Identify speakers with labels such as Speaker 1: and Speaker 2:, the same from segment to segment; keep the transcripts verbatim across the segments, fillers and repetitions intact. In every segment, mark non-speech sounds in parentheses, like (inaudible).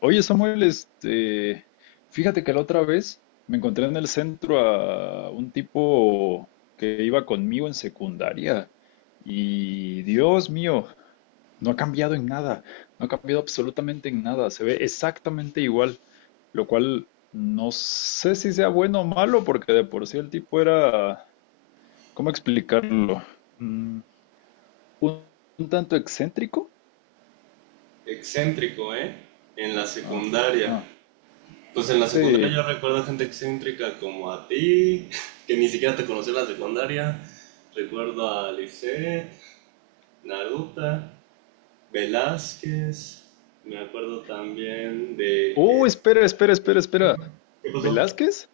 Speaker 1: Oye, Samuel, este, fíjate que la otra vez me encontré en el centro a un tipo que iba conmigo en secundaria y Dios mío, no ha cambiado en nada, no ha cambiado absolutamente en nada, se ve exactamente igual, lo cual no sé si sea bueno o malo porque de por sí el tipo era, ¿cómo explicarlo? Mm, un, un tanto excéntrico.
Speaker 2: Excéntrico, ¿eh? En la secundaria.
Speaker 1: Ajá,
Speaker 2: Pues en la secundaria
Speaker 1: sí.
Speaker 2: yo recuerdo gente excéntrica como a ti, (laughs) que ni siquiera te conocí en la secundaria. Recuerdo a Lisette, Naruta, Velázquez. Me acuerdo también de...
Speaker 1: Uh,
Speaker 2: eh,
Speaker 1: espera, espera, espera, espera.
Speaker 2: ¿Qué pasó?
Speaker 1: ¿Velázquez?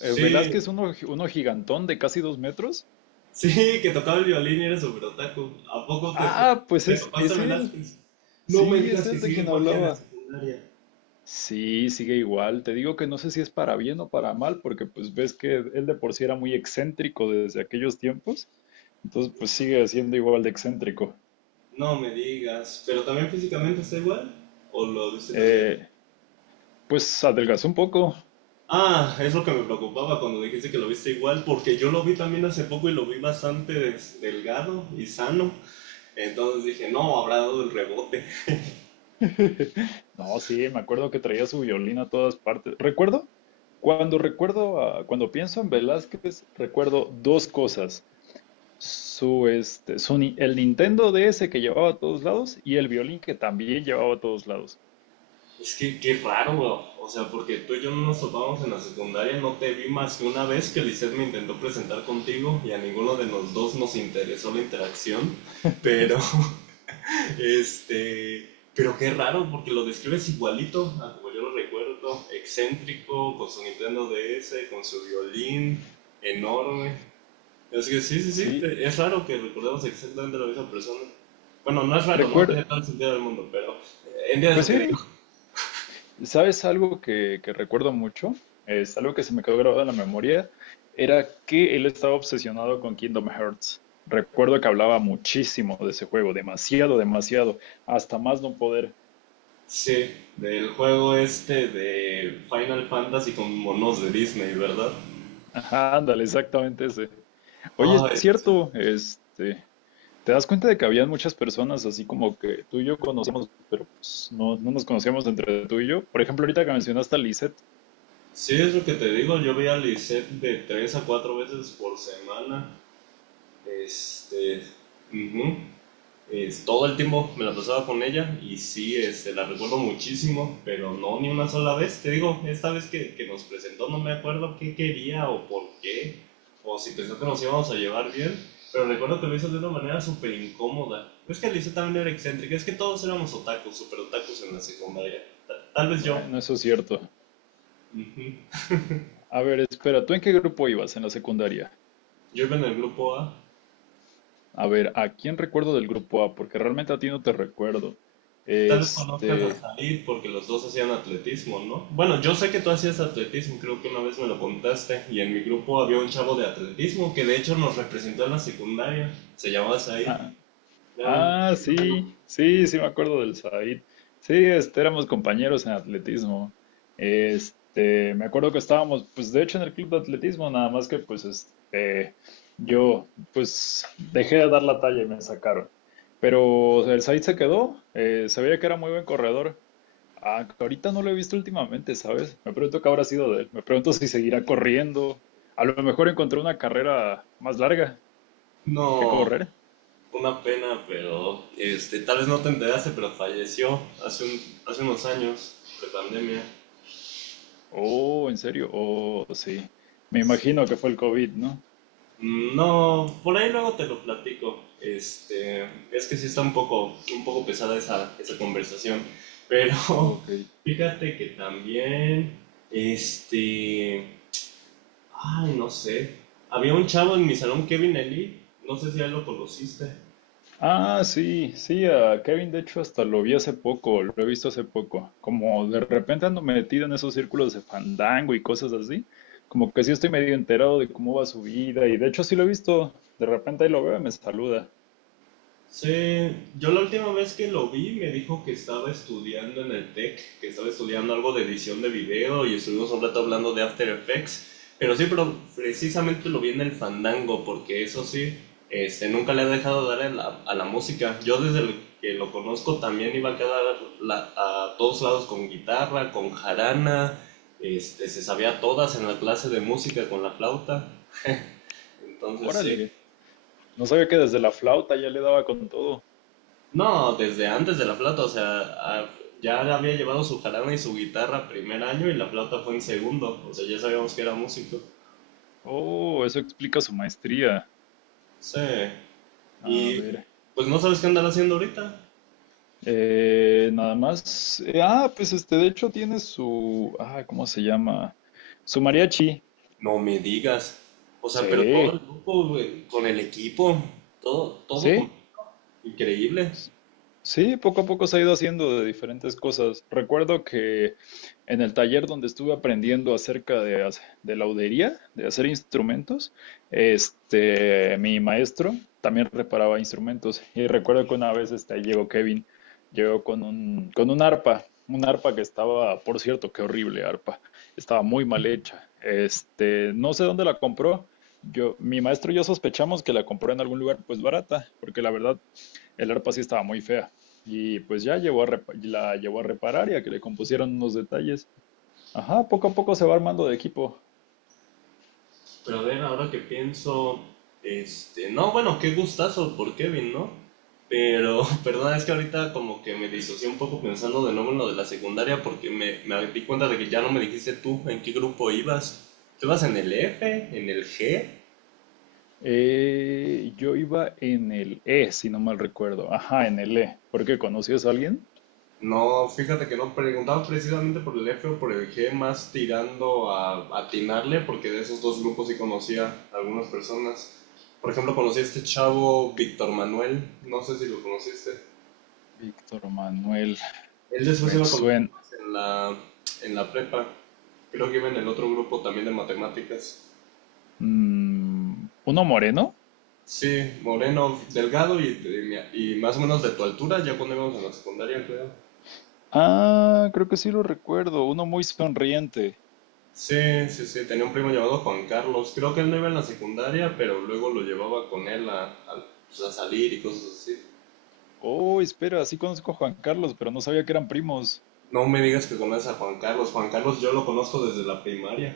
Speaker 1: Eh, ¿Velázquez, uno, uno gigantón de casi dos metros?
Speaker 2: (laughs) sí, que tocaba el violín y era súper otaku. ¿A poco te,
Speaker 1: Ah, pues
Speaker 2: te
Speaker 1: es,
Speaker 2: topaste a
Speaker 1: es
Speaker 2: Velázquez?
Speaker 1: él.
Speaker 2: No me
Speaker 1: Sí, es
Speaker 2: digas que
Speaker 1: él de
Speaker 2: sigue
Speaker 1: quien
Speaker 2: igual que en la
Speaker 1: hablaba.
Speaker 2: secundaria.
Speaker 1: Sí, sigue igual. Te digo que no sé si es para bien o para mal, porque pues ves que él de por sí era muy excéntrico desde aquellos tiempos. Entonces, pues sigue siendo igual de excéntrico.
Speaker 2: No me digas, pero también físicamente está igual o lo viste cambiar.
Speaker 1: Eh, pues adelgazó un poco.
Speaker 2: Ah, es lo que me preocupaba cuando dijiste que lo viste igual, porque yo lo vi también hace poco y lo vi bastante des- delgado y sano. Entonces dije, no, habrá dado el rebote.
Speaker 1: (laughs) No, sí, me acuerdo que traía su violín a todas partes. Recuerdo, cuando recuerdo, a- cuando pienso en Velázquez, recuerdo dos cosas. Su, este, su, ni- El Nintendo D S que llevaba a todos lados y el violín que también llevaba a todos lados.
Speaker 2: Es que qué raro, o sea, porque tú y yo no nos topamos en la secundaria, no te vi más que una vez que Lisette me intentó presentar contigo y a ninguno de los dos nos interesó la interacción, pero Este, pero qué raro, porque lo describes igualito a como yo lo recuerdo. Excéntrico, con su Nintendo D S, con su violín, enorme. Así que sí, sí, sí,
Speaker 1: Sí,
Speaker 2: te- es raro que recordemos exactamente la misma persona. Bueno, no es raro, no
Speaker 1: recuerdo,
Speaker 2: tiene todo el sentido del mundo, pero eh, entiendes
Speaker 1: pues
Speaker 2: lo que
Speaker 1: sí.
Speaker 2: digo.
Speaker 1: ¿Sabes algo que, que recuerdo mucho? Es algo que se me quedó grabado en la memoria. Era que él estaba obsesionado con Kingdom Hearts. Recuerdo que hablaba muchísimo de ese juego, demasiado, demasiado, hasta más no poder.
Speaker 2: Sí, del juego este de Final Fantasy con monos de Disney, ¿verdad?
Speaker 1: (laughs) Ajá, ándale, exactamente ese. Oye, es
Speaker 2: Ay, sí,
Speaker 1: cierto, este, te das cuenta de que habían muchas personas así como que tú y yo conocemos, pero pues, no, no nos conocíamos entre tú y yo. Por ejemplo, ahorita que mencionaste a Lisette,
Speaker 2: sí, es lo que te digo, yo veía a Lisette de tres a cuatro veces por semana. Este, ujú, es- todo el tiempo me la pasaba con ella y sí, este, la recuerdo muchísimo, pero no ni una sola vez. Te digo, esta vez que, que nos presentó no me acuerdo qué quería o por qué, o si pensó que nos íbamos a llevar bien, pero recuerdo que lo hizo de una manera súper incómoda. Es que Lisa también era excéntrica, es que todos éramos otakus, súper otakus en la secundaria. Ta- Tal vez yo.
Speaker 1: bueno, eso es cierto.
Speaker 2: Ujú.
Speaker 1: A ver, espera, ¿tú en qué grupo ibas en la secundaria?
Speaker 2: Yo iba en el grupo A.
Speaker 1: A ver, ¿a quién recuerdo del grupo A? Porque realmente a ti no te recuerdo.
Speaker 2: Tal vez conozcas a
Speaker 1: Este,
Speaker 2: Said porque los dos hacían atletismo, ¿no? Bueno, yo sé que tú hacías atletismo, creo que una vez me lo contaste. Y en mi grupo había un chavo de atletismo que de hecho nos representó en la secundaria. Se llamaba Said.
Speaker 1: ah,
Speaker 2: Era un
Speaker 1: Ah,
Speaker 2: amigo.
Speaker 1: sí, sí, sí me acuerdo del Said. Sí, este, éramos compañeros en atletismo. Este, me acuerdo que estábamos, pues de hecho en el club de atletismo, nada más que pues este, yo pues dejé de dar la talla y me sacaron. Pero el Said se quedó, eh, se veía que era muy buen corredor. Ah, que ahorita no lo he visto últimamente, ¿sabes? Me pregunto qué habrá sido de él. Me pregunto si seguirá corriendo. A lo mejor encontró una carrera más larga que
Speaker 2: No,
Speaker 1: correr.
Speaker 2: una pena, pero este, tal vez no te enteraste, pero falleció hace, un, hace unos años, de pandemia.
Speaker 1: Oh, ¿en serio? Oh, sí. Me imagino que fue el COVID, ¿no?
Speaker 2: Mm, no, por ahí luego te lo platico. Este, es que sí está un poco, un poco pesada esa, esa conversación. Pero
Speaker 1: Ok.
Speaker 2: (laughs) fíjate que también, este, ay, no sé. Había un chavo en mi salón, Kevin Eli, no sé si ya lo conociste.
Speaker 1: Ah, sí, sí, a Kevin de hecho hasta lo vi hace poco, lo he visto hace poco. Como de repente ando metido en esos círculos de fandango y cosas así, como que sí estoy medio enterado de cómo va su vida y de hecho sí lo he visto, de repente ahí lo veo y me saluda.
Speaker 2: Sí, yo la última vez que lo vi me dijo que estaba estudiando en el TEC, que estaba estudiando algo de edición de video y estuvimos un rato hablando de After Effects, pero sí, pero precisamente lo vi en el Fandango, porque eso sí, este, nunca le ha dejado dar a la, a la música. Yo desde el que lo conozco también iba a quedar la- a todos lados con guitarra, con jarana, este, se sabía todas en la clase de música con la flauta, entonces sí.
Speaker 1: Órale, no sabía que desde la flauta ya le daba con todo.
Speaker 2: No, desde antes de la flauta, o sea, a- ya había llevado su jarana y su guitarra primer año y la flauta fue en segundo, o sea, ya sabíamos que era músico.
Speaker 1: Oh, eso explica su maestría.
Speaker 2: Sí,
Speaker 1: A
Speaker 2: y
Speaker 1: ver.
Speaker 2: pues no sabes qué andar haciendo ahorita.
Speaker 1: Eh, nada más. eh, ah, pues este, de hecho tiene su, ah, ¿cómo se llama? Su mariachi.
Speaker 2: No me digas. O sea, pero todo
Speaker 1: Sí,
Speaker 2: el grupo, güey, con el equipo, todo, todo con-
Speaker 1: sí.
Speaker 2: Increíble.
Speaker 1: Sí, poco a poco se ha ido haciendo de diferentes cosas. Recuerdo que en el taller donde estuve aprendiendo acerca de, hac- de laudería, de hacer instrumentos, este, mi maestro también reparaba instrumentos. Y recuerdo que una vez este, llegó Kevin, llegó con un, con un arpa, un arpa que estaba, por cierto, qué horrible arpa, estaba muy mal hecha. Este, no sé dónde la compró. Yo, mi maestro y yo sospechamos que la compró en algún lugar pues barata, porque la verdad el arpa sí estaba muy fea. Y pues ya llevó a repa- la llevó a reparar y a que le compusieran unos detalles. Ajá, poco a poco se va armando de equipo.
Speaker 2: Pero a ver, ahora que pienso, este, no, bueno, qué gustazo por Kevin, ¿no? Pero, (laughs) perdona, es que ahorita como que me disocié un poco pensando de nuevo en lo de la secundaria porque me, me di cuenta de que ya no me dijiste tú en qué grupo ibas. ¿Tú ibas en el F? ¿En el G?
Speaker 1: Eh, yo iba en el E, si no mal recuerdo. Ajá, en el E. ¿Por qué conocías a alguien?
Speaker 2: No, fíjate que no preguntaba precisamente por el F o por el G, más tirando a atinarle porque de esos dos grupos sí conocía a algunas personas. Por ejemplo, conocí a este chavo Víctor Manuel, no sé si lo conociste.
Speaker 1: Víctor Manuel,
Speaker 2: Él después
Speaker 1: me
Speaker 2: iba con los
Speaker 1: suena.
Speaker 2: compas en la, en la prepa. Creo que iba en el otro grupo también de matemáticas.
Speaker 1: Mm, ¿uno moreno?
Speaker 2: Sí, moreno, delgado y, de y más o menos de tu altura, ya cuando íbamos en la secundaria, creo.
Speaker 1: Ah, creo que sí lo recuerdo. Uno muy sonriente.
Speaker 2: Sí, sí, sí, tenía un primo llamado Juan Carlos. Creo que él no iba en la secundaria, pero luego lo llevaba con él a, a, pues, a salir y cosas así.
Speaker 1: Oh, espera, sí conozco a Juan Carlos, pero no sabía que eran primos.
Speaker 2: No me digas que conoces a Juan Carlos. Juan Carlos yo lo conozco desde la primaria.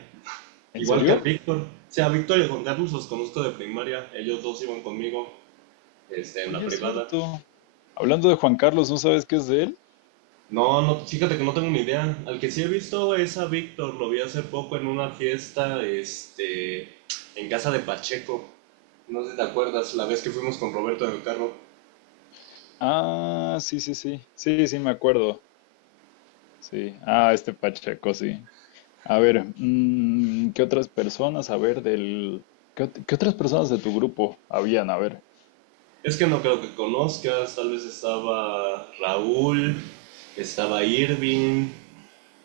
Speaker 1: ¿En
Speaker 2: Igual que al
Speaker 1: serio?
Speaker 2: Víctor. O sea, a Víctor y a Juan Carlos los conozco de primaria. Ellos dos iban conmigo, este, en la
Speaker 1: Oye, es
Speaker 2: privada.
Speaker 1: cierto. Hablando de Juan Carlos, ¿no sabes qué es de él?
Speaker 2: No, no, fíjate que no tengo ni idea. Al que sí he visto es a Víctor, lo vi hace poco en una fiesta, este, en casa de Pacheco. No sé si te acuerdas, la vez que fuimos con Roberto en el carro.
Speaker 1: Ah, sí, sí, sí. Sí, sí, me acuerdo. Sí. Ah, este Pacheco, sí. A ver, mm, ¿qué otras personas? A ver, del... ¿Qué, ot- ¿qué otras personas de tu grupo habían? A ver.
Speaker 2: Es que no creo que conozcas, tal vez estaba Raúl, estaba Irving,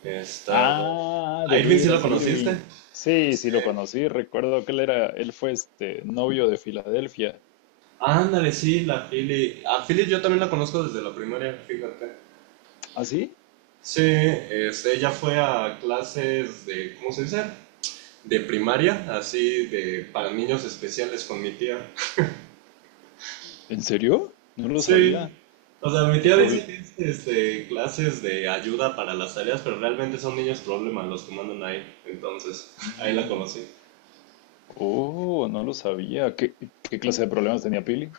Speaker 2: estaba...
Speaker 1: Ah,
Speaker 2: ¿A
Speaker 1: de
Speaker 2: Irving sí lo
Speaker 1: veras,
Speaker 2: conociste?
Speaker 1: Irving. Sí,
Speaker 2: Sí.
Speaker 1: sí, lo conocí. Recuerdo que él era, él fue este novio de Filadelfia.
Speaker 2: Ándale, sí, la Philly. A Philly yo también la conozco desde la primaria, fíjate.
Speaker 1: ¿Ah, sí?
Speaker 2: Sí, este, ella fue a clases de, ¿cómo se dice? De primaria, así de para niños especiales con mi tía.
Speaker 1: ¿En serio? No lo
Speaker 2: Sí.
Speaker 1: sabía.
Speaker 2: O sea, mi
Speaker 1: ¿Qué
Speaker 2: tía dice
Speaker 1: problema?
Speaker 2: que es este, clases de ayuda para las tareas, pero realmente son niños problemas los que mandan ahí. Entonces, ahí la conocí.
Speaker 1: Oh, no lo sabía. ¿Qué, ¿qué clase de problemas tenía Pili?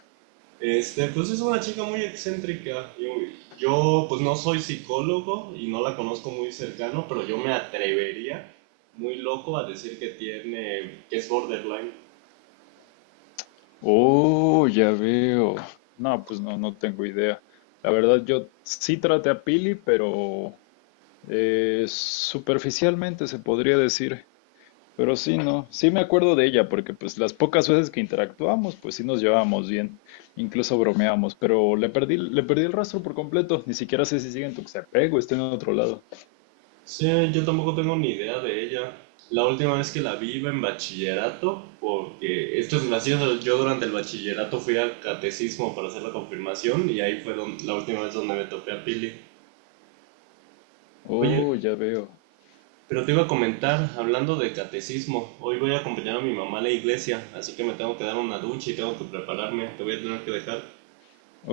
Speaker 2: Este, pues es una chica muy excéntrica. Yo, yo, pues no soy psicólogo y no la conozco muy cercano, pero yo me atrevería muy loco a decir que tiene, que es borderline.
Speaker 1: Oh, ya veo. No, pues no, no tengo idea. La verdad, yo sí traté a Pili, pero eh, superficialmente se podría decir. Pero sí, no, sí me acuerdo de ella, porque pues las pocas veces que interactuamos, pues sí nos llevábamos bien, incluso bromeamos, pero le perdí, le perdí el rastro por completo, ni siquiera sé si sigue en Tuxtepec o está en otro lado.
Speaker 2: Sí, yo tampoco tengo ni idea de ella. La última vez que la vi iba en bachillerato, porque esto es gracioso, yo durante el bachillerato fui al catecismo para hacer la confirmación y ahí fue don- la última vez donde me topé a Pili. Oye,
Speaker 1: Oh, ya veo.
Speaker 2: pero te iba a comentar, hablando de catecismo, hoy voy a acompañar a mi mamá a la iglesia, así que me tengo que dar una ducha y tengo que prepararme, te voy a tener que dejar.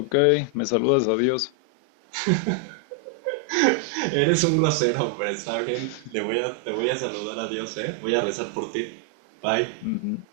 Speaker 1: Ok, me saludas, adiós.
Speaker 2: (laughs) Eres un grosero, pero está bien, le voy a, te voy a saludar a Dios, ¿eh? Voy a rezar por ti. Bye.
Speaker 1: Dios.